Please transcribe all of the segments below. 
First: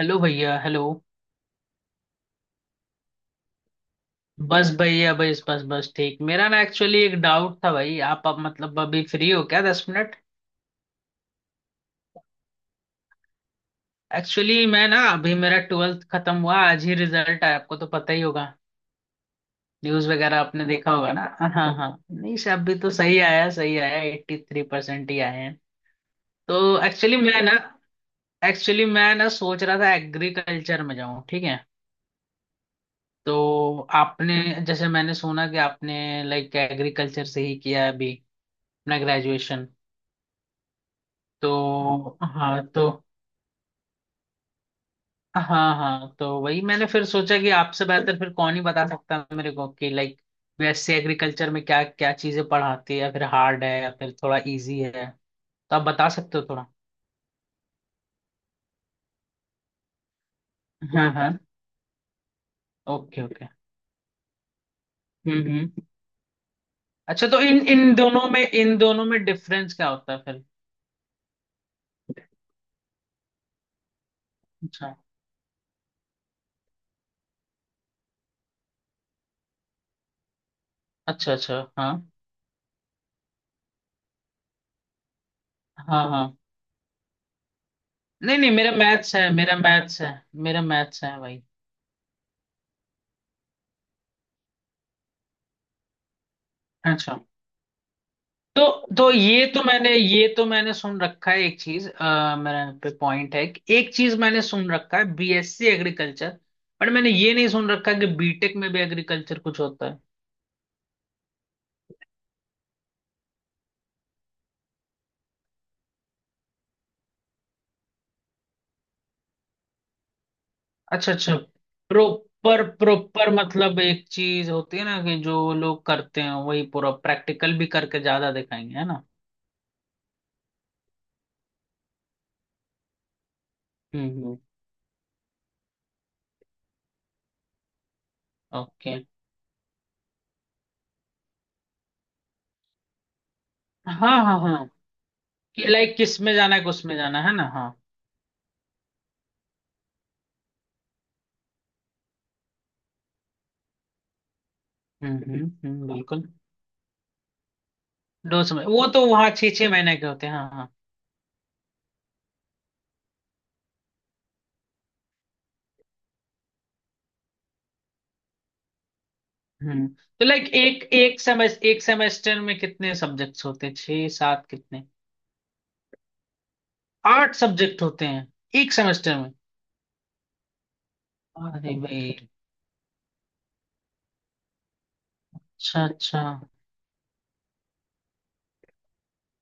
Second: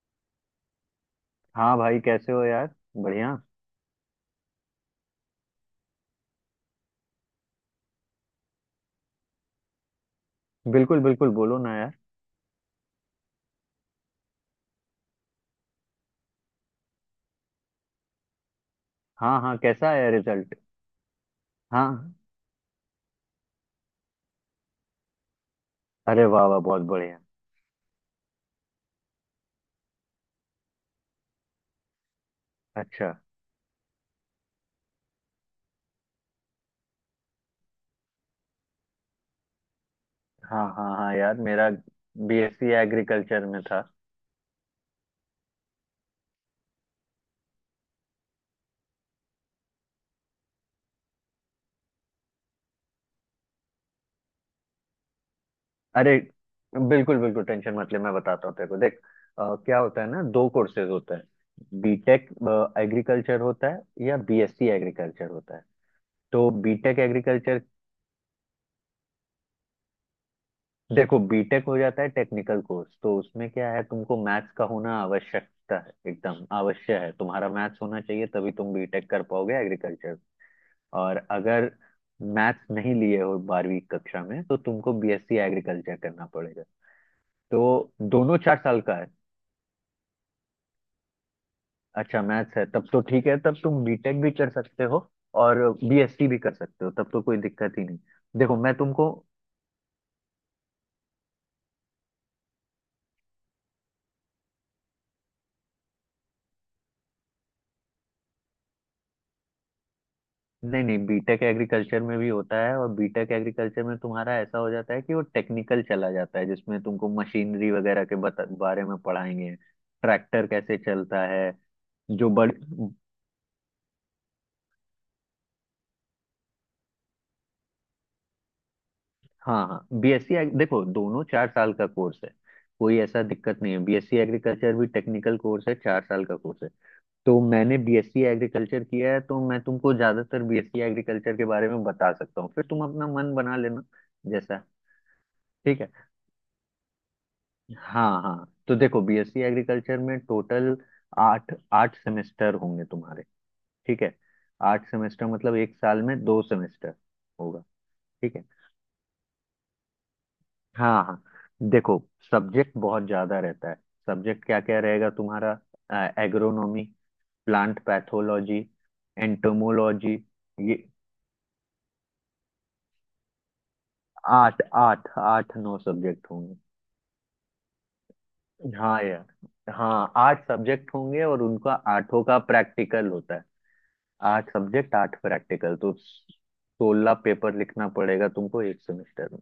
Hello भैया। Hello. हाँ भाई, कैसे हो यार। बढ़िया। बस भैया, बस बस बस ठीक। मेरा ना, एक्चुअली, एक डाउट था भाई। आप मतलब अभी फ्री हो क्या, दस मिनट? बिल्कुल बिल्कुल, बोलो ना यार। एक्चुअली मैं ना, अभी मेरा ट्वेल्थ खत्म हुआ, आज ही रिजल्ट आया, आपको तो पता ही होगा। हाँ हाँ, कैसा न्यूज आया वगैरह रिजल्ट। आपने देखा होगा ना? हाँ। हाँ, हाँ। नहीं, सब भी तो सही आया, सही आया, एट्टी थ्री परसेंट ही आए हैं। अरे वाह वाह, तो बहुत एक्चुअली बढ़िया। मैं ना एक्चुअली मैं ना सोच रहा था एग्रीकल्चर में जाऊँ, ठीक है? अच्छा। तो आपने जैसे मैंने सुना कि आपने लाइक एग्रीकल्चर से ही किया है अभी अपना ग्रेजुएशन। हाँ हाँ हाँ यार, मेरा तो, हाँ, बीएससी तो, एग्रीकल्चर में था। हाँ हाँ, तो वही मैंने फिर सोचा कि आपसे बेहतर फिर कौन ही बता सकता है मेरे को, कि लाइक, वैसे एग्रीकल्चर में क्या क्या चीजें पढ़ाती है, या फिर हार्ड है, या फिर थोड़ा इजी है, तो आप बता अरे सकते हो थोड़ा। बिल्कुल बिल्कुल, टेंशन मत ले, मैं बताता हूँ तेरे को, देख। क्या होता है ना, दो कोर्सेज हाँ होते हाँ। हैं। B Tech okay agriculture okay. होता है या बीएससी एग्रीकल्चर होता है। हम्म। तो बीटेक अच्छा, तो इन एग्रीकल्चर, इन दोनों में डिफरेंस क्या होता है फिर? देखो बीटेक हो जाता है टेक्निकल कोर्स, तो उसमें क्या है, तुमको मैथ्स का अच्छा। होना आवश्यकता है, एकदम आवश्यक है, तुम्हारा मैथ्स होना चाहिए तभी तुम बीटेक कर पाओगे एग्रीकल्चर। और अच्छा अच्छा, अगर हाँ। मैथ्स नहीं लिए हो 12वीं कक्षा में तो तुमको बीएससी एग्रीकल्चर हाँ करना हाँ। पड़ेगा। तो दोनों नहीं नहीं, चार मेरा साल का है। मैथ्स है, मेरा मैथ्स है, मेरा मैथ्स है भाई। अच्छा मैथ्स है, तब तो ठीक है, तब तुम बीटेक भी कर सकते हो और बीएससी भी कर सकते हो, तब अच्छा। तो कोई दिक्कत ही नहीं। देखो मैं तो तुमको, तो ये तो मैंने सुन रखा है एक चीज, मेरा पे पॉइंट है कि एक चीज मैंने सुन रखा है बीएससी एग्रीकल्चर। बट मैंने ये नहीं सुन रखा कि बीटेक में भी एग्रीकल्चर कुछ होता है। नहीं नहीं बीटेक एग्रीकल्चर में भी होता है, और बीटेक एग्रीकल्चर में तुम्हारा ऐसा हो जाता है कि वो टेक्निकल चला जाता है, जिसमें तुमको मशीनरी वगैरह के बारे में पढ़ाएंगे। ट्रैक्टर कैसे अच्छा चलता अच्छा। है। जो बड़ प्रॉपर प्रॉपर मतलब, एक चीज होती है ना, कि जो लोग करते हैं वही पूरा प्रैक्टिकल भी करके ज्यादा दिखाएंगे, है ना? हाँ हाँ, बीएससी देखो दोनों 4 साल का कोर्स है, कोई ऐसा दिक्कत नहीं है। बीएससी हम्म। एग्रीकल्चर भी टेक्निकल कोर्स है, 4 साल का कोर्स है। तो मैंने बीएससी एग्रीकल्चर ओके, किया है, तो मैं तुमको ज्यादातर बीएससी एग्रीकल्चर के बारे में बता सकता हूँ, फिर तुम अपना मन बना लेना हाँ हाँ जैसा। हाँ, कि ठीक है। लाइक किस में जाना है, किस में जाना है ना? हाँ। हाँ हाँ, तो देखो बीएससी एग्रीकल्चर में टोटल आठ आठ सेमेस्टर होंगे तुम्हारे। ठीक है। आठ सेमेस्टर मतलब एक साल में बिल्कुल। 2 सेमेस्टर होगा। ठीक दो है। समय, वो तो वहाँ छः छः महीने के होते हैं, हाँ हाँ। हाँ हाँ। देखो सब्जेक्ट बहुत ज्यादा रहता है। सब्जेक्ट क्या क्या रहेगा तुम्हारा, एग्रोनॉमी, प्लांट पैथोलॉजी, हम्म, एंटोमोलॉजी, तो लाइक एक ये एक सेमेस एक सेमेस्टर में कितने सब्जेक्ट्स होते हैं, छः सात आठ कितने? आठ आठ नौ सब्जेक्ट होंगे। आठ सब्जेक्ट होते हैं एक हाँ सेमेस्टर में? यार। हाँ, 8 सब्जेक्ट होंगे और उनका अरे भाई। आठों का प्रैक्टिकल होता है। 8 सब्जेक्ट 8 प्रैक्टिकल, अच्छा तो अच्छा, 16 पेपर लिखना पड़ेगा तुमको 1 सेमेस्टर में।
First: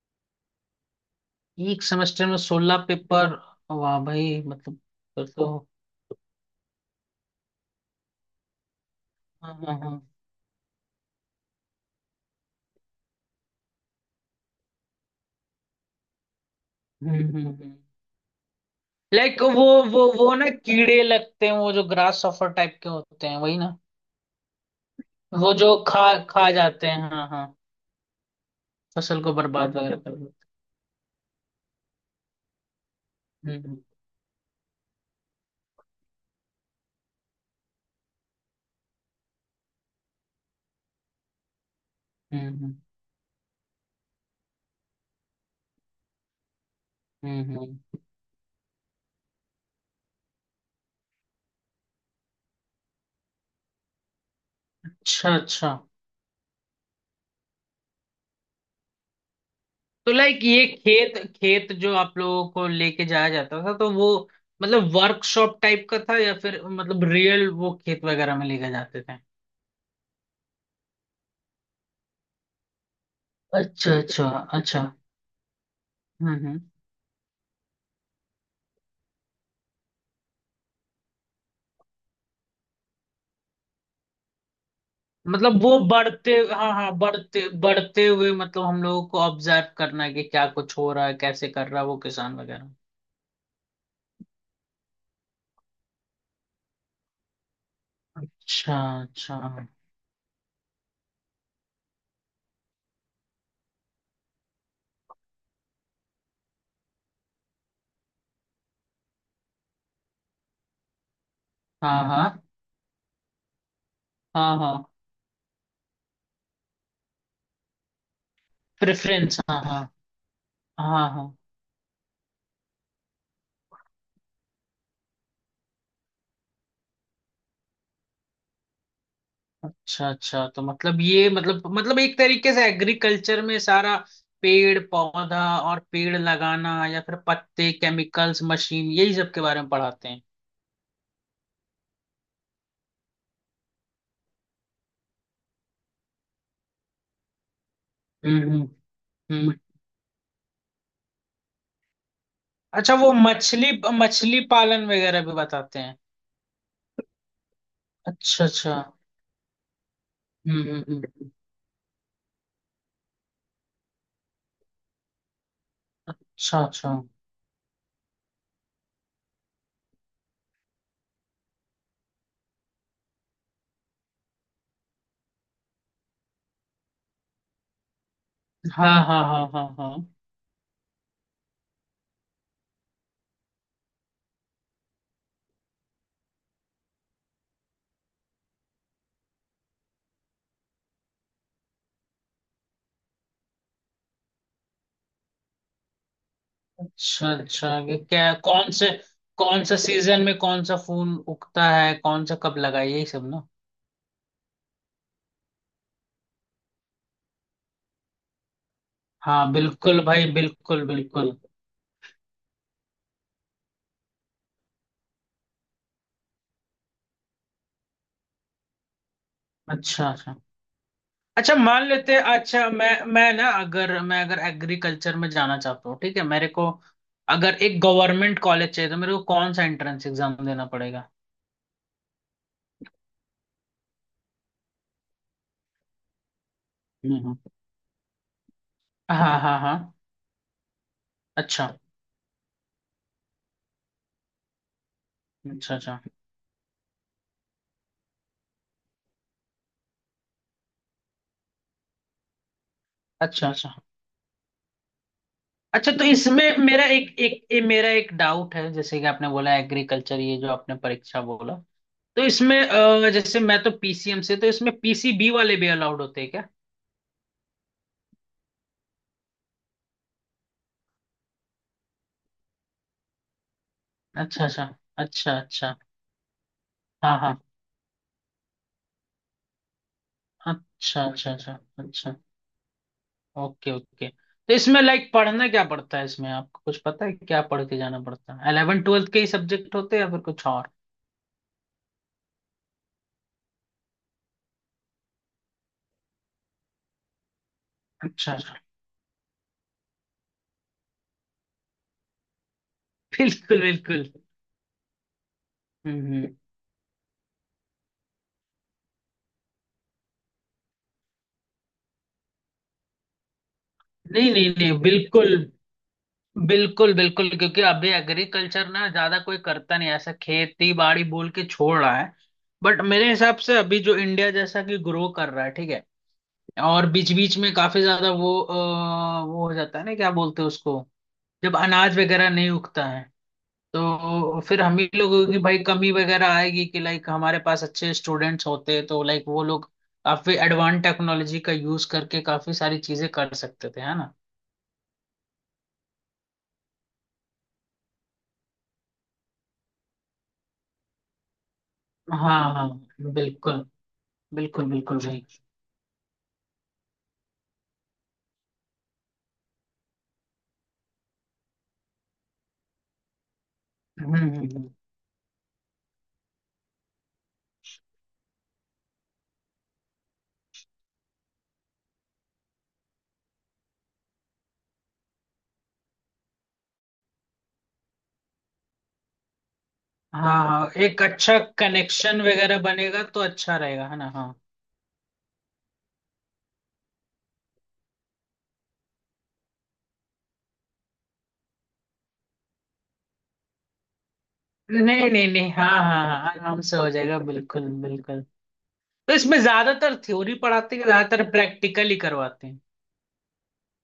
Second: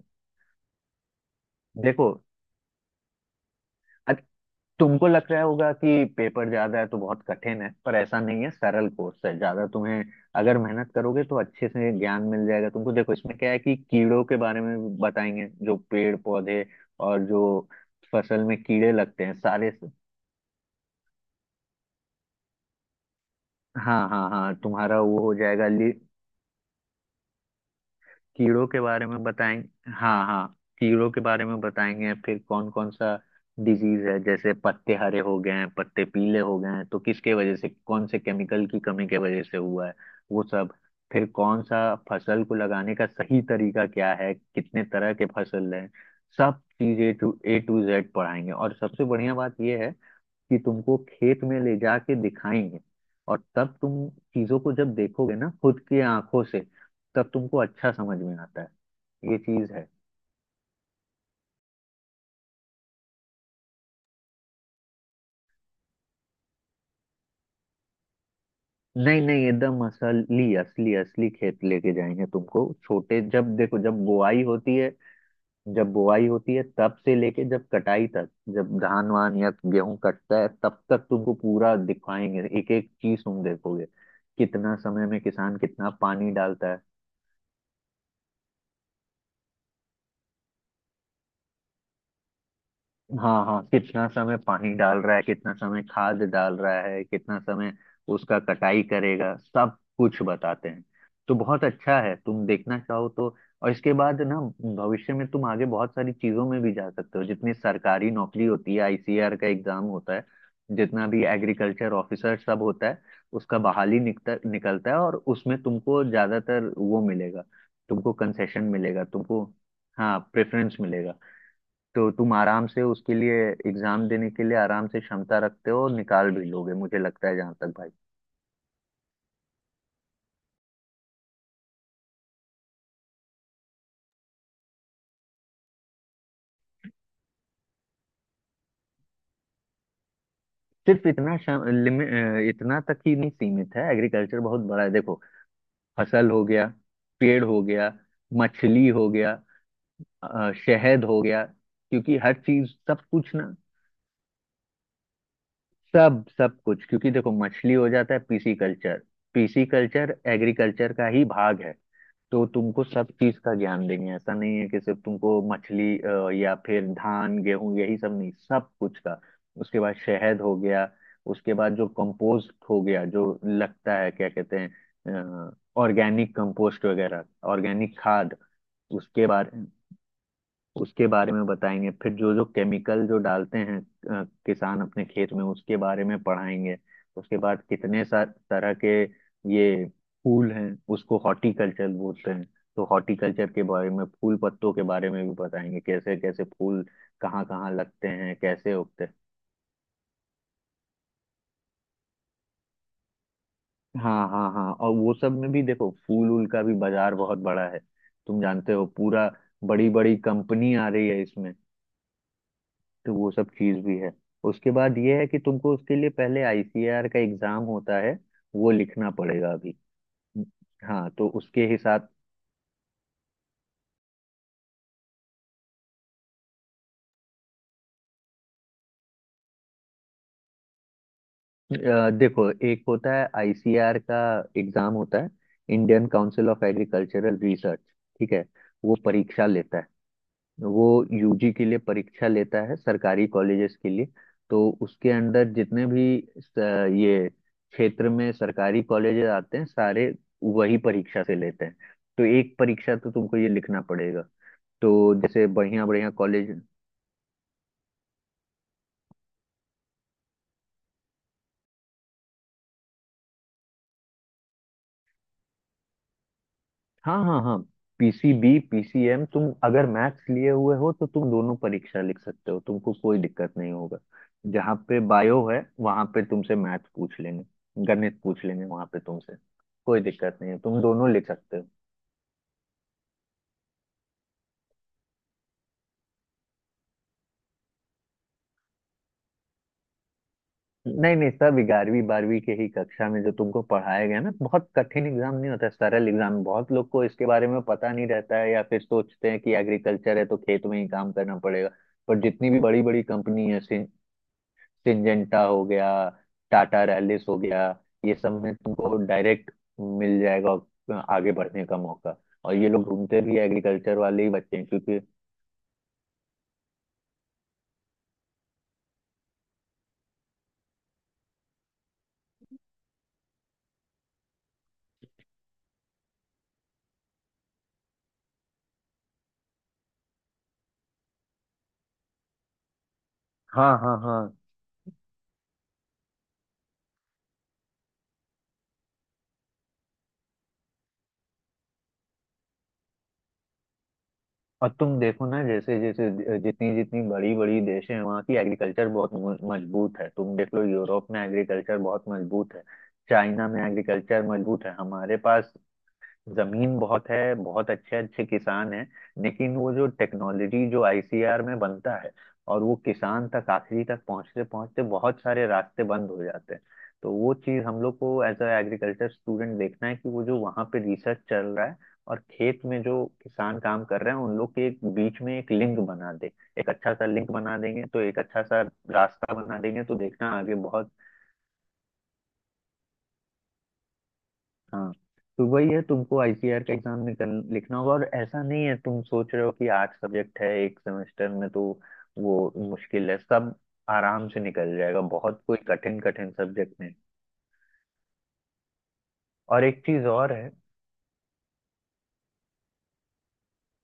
एक देखो, सेमेस्टर में सोलह पेपर? वाह अ- भाई, मतलब। तुमको फिर लग रहा तो, होगा कि पेपर ज्यादा है तो बहुत कठिन है, पर ऐसा नहीं है, सरल कोर्स है हाँ ज्यादा। हाँ हाँ। तुम्हें अगर मेहनत करोगे तो अच्छे से ज्ञान मिल जाएगा तुमको। देखो इसमें क्या है कि कीड़ों के बारे में भी बताएंगे, जो पेड़ पौधे और जो हम्म। फसल में कीड़े लगते हैं लाइक वो, सारे। वो ना कीड़े लगते हैं, वो जो ग्रास सफर टाइप के होते हैं वही ना? हाँ हाँ हाँ, तुम्हारा वो हो वो जाएगा। जो खा खा जाते हैं, हाँ हाँ। कीड़ों के बारे में फसल को बर्बाद बताएंगे, वगैरह कर हाँ देते हाँ। कीड़ों के बारे में बताएंगे, फिर कौन कौन सा हैं। डिजीज है, जैसे पत्ते हरे हो गए हैं, पत्ते पीले हो गए हैं, तो किसके वजह से, कौन से केमिकल की कमी के वजह से हुआ है, वो सब। फिर कौन सा फसल हम्म को हम्म लगाने का सही तरीका क्या है, कितने तरह के फसल हैं, सब चीजें टू हम्म ए टू हम्म। जेड पढ़ाएंगे। और सबसे बढ़िया बात यह है कि तुमको खेत में ले जाके दिखाएंगे, और तब तुम चीजों को जब देखोगे अच्छा ना अच्छा, खुद की आंखों से, तब तुमको अच्छा समझ में आता है ये चीज है। तो लाइक ये खेत खेत जो आप लोगों को लेके जाया जाता था, तो वो मतलब वर्कशॉप टाइप का था या फिर मतलब रियल वो खेत वगैरह में लेके जाते थे? नहीं नहीं, एकदम असली असली असली खेत लेके जाएंगे तुमको, छोटे जब देखो, अच्छा जब अच्छा। बुआई होती अच्छा। है, जब बुआई होती हम्म। है तब से लेके जब कटाई तक, जब धान वान या गेहूं कटता है तब तक तुमको पूरा दिखाएंगे, एक एक चीज तुम देखोगे। कितना समय में किसान मतलब वो कितना पानी बढ़ते, हाँ डालता है। हाँ, बढ़ते बढ़ते हुए मतलब हम लोगों को ऑब्जर्व करना है कि क्या कुछ हो रहा है, कैसे कर रहा है वो किसान वगैरह। हाँ हाँ, कितना समय पानी डाल रहा है, कितना समय खाद डाल रहा है, कितना समय उसका अच्छा कटाई करेगा, अच्छा, हाँ। सब कुछ बताते हैं। तो बहुत अच्छा है तुम देखना चाहो तो। और इसके बाद ना, भविष्य में तुम आगे बहुत सारी चीजों में भी जा सकते हो। जितनी सरकारी नौकरी होती है, ICAR का एग्जाम होता है, जितना भी एग्रीकल्चर ऑफिसर हाँ सब होता है, उसका बहाली निकता हाँ हाँ निकलता है, और उसमें तुमको ज्यादातर वो मिलेगा, तुमको कंसेशन मिलेगा प्रेफरेंस, तुमको। हाँ हाँ। हाँ, प्रेफरेंस हाँ मिलेगा। हाँ। तो तुम आराम से उसके लिए एग्जाम देने के लिए आराम से क्षमता रखते हो, और निकाल भी लोगे मुझे लगता है, जहां तक भाई। अच्छा अच्छा, तो मतलब ये मतलब, मतलब एक तरीके से एग्रीकल्चर में सारा पेड़ पौधा और पेड़ लगाना या फिर पत्ते, केमिकल्स, मशीन, यही सब के बारे में पढ़ाते हैं। सिर्फ इतना इतना तक ही नहीं सीमित है, एग्रीकल्चर बहुत बड़ा है देखो। फसल हो गया, पेड़ हो गया, हम्म। मछली हो गया, हम्म। शहद हो गया, क्योंकि हर चीज अच्छा, सब वो कुछ ना, मछली, मछली पालन वगैरह भी बताते हैं? सब सब कुछ, क्योंकि देखो मछली हो जाता है अच्छा पीसी अच्छा। कल्चर पीसी कल्चर हम्म हम्म, एग्रीकल्चर का ही हम्म। भाग है। तो तुमको सब चीज का ज्ञान देंगे, ऐसा नहीं है कि सिर्फ तुमको मछली या अच्छा फिर अच्छा। धान गेहूं यही सब, नहीं सब कुछ का। उसके बाद शहद हो गया, उसके बाद जो कंपोस्ट हो गया, जो लगता है क्या कहते हैं, ऑर्गेनिक कंपोस्ट वगैरह, ऑर्गेनिक खाद, हाँ हाँ उसके हाँ हाँ बारे हाँ। उसके बारे में बताएंगे। फिर जो जो केमिकल जो डालते हैं किसान अपने खेत में, उसके बारे में पढ़ाएंगे। उसके बाद कितने सा तरह के ये फूल हैं, उसको हॉर्टिकल्चर बोलते हैं, तो हॉर्टिकल्चर के बारे में फूल पत्तों के बारे में भी बताएंगे, कैसे कैसे फूल अच्छा कहाँ कहाँ अच्छा, ये लगते क्या हैं, कौन कैसे से, उगते हैं। कौन सा सीजन में कौन सा फूल उगता है, कौन सा कब लगा है, यही सब ना? हाँ हाँ हाँ, और वो सब में भी देखो फूल वूल का भी बाजार बहुत बड़ा है, तुम जानते हो पूरा। हाँ बड़ी बिल्कुल बड़ी भाई, कंपनी बिल्कुल आ रही है बिल्कुल। इसमें, तो वो सब चीज भी है। उसके बाद ये है कि तुमको उसके लिए पहले ICAR का एग्जाम होता है, वो लिखना पड़ेगा अभी। अच्छा अच्छा। हाँ तो अच्छा, उसके मान हिसाब, लेते हैं, अच्छा मैं ना, अगर एग्रीकल्चर में जाना चाहता हूँ ठीक है, मेरे को अगर एक गवर्नमेंट कॉलेज चाहिए, तो मेरे को कौन सा एंट्रेंस एग्जाम देना पड़ेगा? देखो एक होता है ICAR का एग्जाम होता है, इंडियन काउंसिल ऑफ हम्म एग्रीकल्चरल हम्म। रिसर्च। ठीक है, वो हाँ परीक्षा हाँ हाँ। लेता है, वो यूजी के अच्छा लिए परीक्षा लेता है सरकारी कॉलेजेस के लिए। तो उसके अंदर अच्छा। जितने अच्छा भी स- ये क्षेत्र में सरकारी कॉलेजेस आते हैं सारे, वही परीक्षा से लेते हैं। तो एक परीक्षा तो तुमको ये अच्छा। अच्छा लिखना पड़ेगा, तो जैसे बढ़िया अच्छा। तो बढ़िया कॉलेज। इसमें मेरा एक एक ये मेरा एक डाउट है, जैसे कि आपने बोला एग्रीकल्चर, ये जो आपने परीक्षा बोला, तो इसमें जैसे मैं तो पीसीएम से, तो इसमें पीसीबी वाले भी अलाउड होते हैं क्या? हाँ हाँ हाँ, PCB PCM, तुम अगर मैथ्स लिए हुए हो तो तुम दोनों परीक्षा लिख सकते हो, तुमको कोई दिक्कत नहीं होगा। अच्छा अच्छा। जहाँ पे अच्छा बायो है अच्छा, वहां पे तुमसे मैथ्स पूछ हाँ हाँ। लेंगे, गणित पूछ लेंगे वहां पे तुमसे, कोई दिक्कत नहीं है, तुम अच्छा दोनों लिख अच्छा। सकते अच्छा हो। अच्छा। Okay okay. तो इसमें लाइक पढ़ना क्या पड़ता है, इसमें आपको कुछ पता है, क्या पढ़ के जाना पड़ता है? 11th 12th के ही सब्जेक्ट होते हैं या फिर कुछ और? नहीं नहीं, सब 11वीं 12वीं के ही कक्षा में जो तुमको पढ़ाया गया ना, बहुत कठिन एग्जाम नहीं होता, सरल एग्जाम। बहुत लोग को इसके बारे में पता नहीं अच्छा रहता है, अच्छा। या फिर सोचते हैं कि एग्रीकल्चर है तो खेत में ही काम करना पड़ेगा। पर जितनी भी बड़ी बड़ी कंपनी है, बिल्कुल बिल्कुल। सिंजेंटा हो गया, हम्म हम्म। टाटा रैलिस हो गया, ये सब में तुमको डायरेक्ट मिल जाएगा आगे बढ़ने का मौका। और ये लोग ढूंढते भी एग्रीकल्चर वाले ही नहीं नहीं बच्चे हैं, नहीं, क्योंकि बिल्कुल बिल्कुल बिल्कुल, क्योंकि अभी एग्रीकल्चर ना ज्यादा कोई करता नहीं, ऐसा खेती बाड़ी बोल के छोड़ रहा है। बट मेरे हिसाब से अभी जो इंडिया जैसा कि ग्रो कर रहा है, ठीक है, और बीच बीच में काफी ज्यादा वो वो हो जाता है ना, क्या बोलते हैं उसको, जब अनाज वगैरह नहीं उगता है, हाँ हाँ हाँ। तो फिर हम ही लोगों की भाई कमी वगैरह आएगी, कि लाइक हमारे पास अच्छे स्टूडेंट्स होते तो लाइक वो लोग काफी एडवांस टेक्नोलॉजी का यूज करके काफी सारी चीजें कर सकते थे, है ना? और तुम देखो ना, जैसे जैसे जितनी जितनी बड़ी बड़ी देश हैं वहाँ की एग्रीकल्चर बहुत मजबूत है, तुम देख लो यूरोप में एग्रीकल्चर बहुत हाँ मजबूत है, हाँ। चाइना में बिल्कुल एग्रीकल्चर मजबूत बिल्कुल है। बिल्कुल हमारे भाई। पास जमीन बहुत है, बहुत अच्छे अच्छे किसान हैं, लेकिन वो जो टेक्नोलॉजी जो ICAR में बनता है, और वो किसान तक आखिरी तक हम्म हम्म, पहुंचते हम्म। पहुंचते बहुत सारे रास्ते बंद हो जाते हैं। तो वो चीज हम लोग को एज अ एग्रीकल्चर स्टूडेंट देखना है, कि वो जो वहाँ पे रिसर्च चल रहा है और खेत में जो किसान काम कर रहे हैं, उन लोग के एक बीच में एक लिंक बना दे, एक अच्छा सा लिंक बना देंगे तो एक अच्छा सा रास्ता बना देंगे, तो देखना हाँ आगे हाँ, बहुत। एक अच्छा कनेक्शन वगैरह बनेगा तो अच्छा रहेगा, है ना? हाँ। हाँ, तो वही है, तुमको ICAR का एग्जाम निकल लिखना होगा। और ऐसा नहीं है तुम सोच रहे हो कि 8 सब्जेक्ट है 1 सेमेस्टर में तो वो मुश्किल है, सब आराम से निकल जाएगा, नहीं नहीं बहुत नहीं, कोई हाँ कठिन हाँ कठिन हाँ, आराम से सब्जेक्ट हो नहीं। जाएगा, बिल्कुल बिल्कुल। तो इसमें और एक ज्यादातर चीज और थ्योरी है, पढ़ाते हैं कि ज्यादातर प्रैक्टिकल ही करवाते हैं?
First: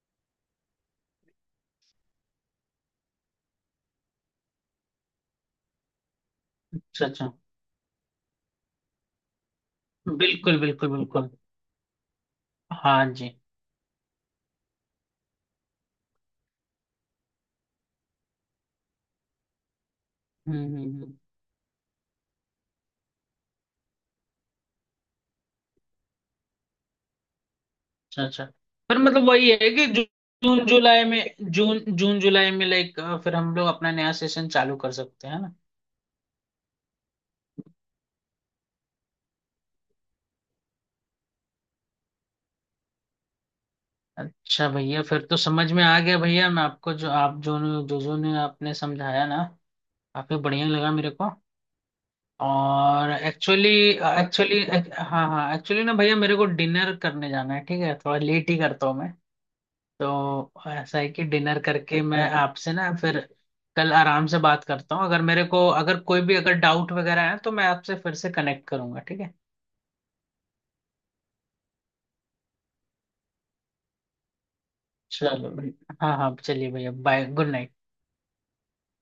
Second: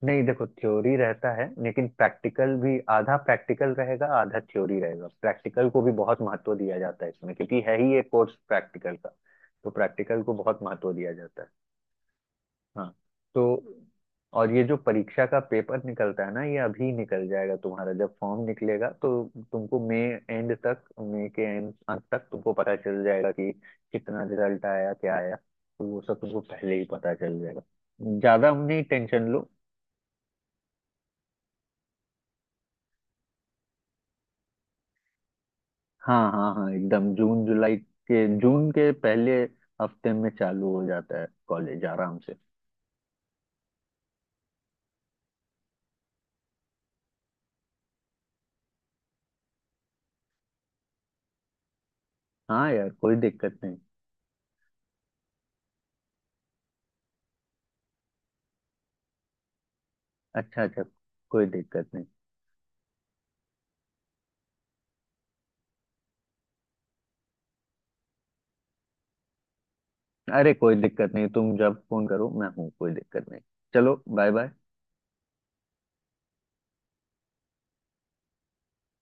नहीं देखो थ्योरी रहता है लेकिन प्रैक्टिकल भी, आधा प्रैक्टिकल रहेगा आधा थ्योरी रहेगा, प्रैक्टिकल को भी बहुत महत्व दिया जाता अच्छा है अच्छा। इसमें, क्योंकि है ही एक कोर्स प्रैक्टिकल का, तो प्रैक्टिकल को बिल्कुल बहुत बिल्कुल महत्व दिया बिल्कुल। जाता है। हाँ। हाँ जी। तो और ये जो परीक्षा का पेपर निकलता है ना, ये अभी निकल जाएगा तुम्हारा, जब फॉर्म निकलेगा तो तुमको मई एंड तक, हम्म। मई के एंड अंत तक तुमको पता चल जाएगा कि कितना रिजल्ट आया क्या आया, तो वो सब तुमको पहले ही पता चल जाएगा, अच्छा अच्छा। ज्यादा नहीं पर टेंशन मतलब लो। वही है कि जून जुलाई में, जून जून जुलाई में लाइक फिर हम लोग अपना नया सेशन चालू कर सकते हैं ना? हाँ हाँ हाँ, एकदम जून जुलाई के, जून के पहले हफ्ते में चालू हो जाता है कॉलेज आराम से। अच्छा भैया, फिर तो समझ में आ गया भैया, मैं आपको जो आप जो जो जो ने आपने समझाया ना, काफी बढ़िया लगा मेरे को। हाँ यार, और कोई दिक्कत एक्चुअली, नहीं। एक्चुअली हाँ हाँ, एक्चुअली ना भैया, मेरे को डिनर करने जाना है ठीक है, थोड़ा लेट ही करता हूँ मैं। तो अच्छा अच्छा, ऐसा है कि कोई डिनर दिक्कत करके नहीं। मैं आपसे ना, फिर कल आराम से बात करता हूँ, अगर मेरे को अगर कोई भी अगर डाउट वगैरह है तो मैं आपसे फिर से कनेक्ट करूंगा, ठीक है? अरे कोई दिक्कत नहीं, तुम जब फोन करो मैं हूँ, कोई दिक्कत नहीं। चलो बाय बाय। चलो भाई। हाँ हाँ, चलिए भैया, बाय, गुड नाइट।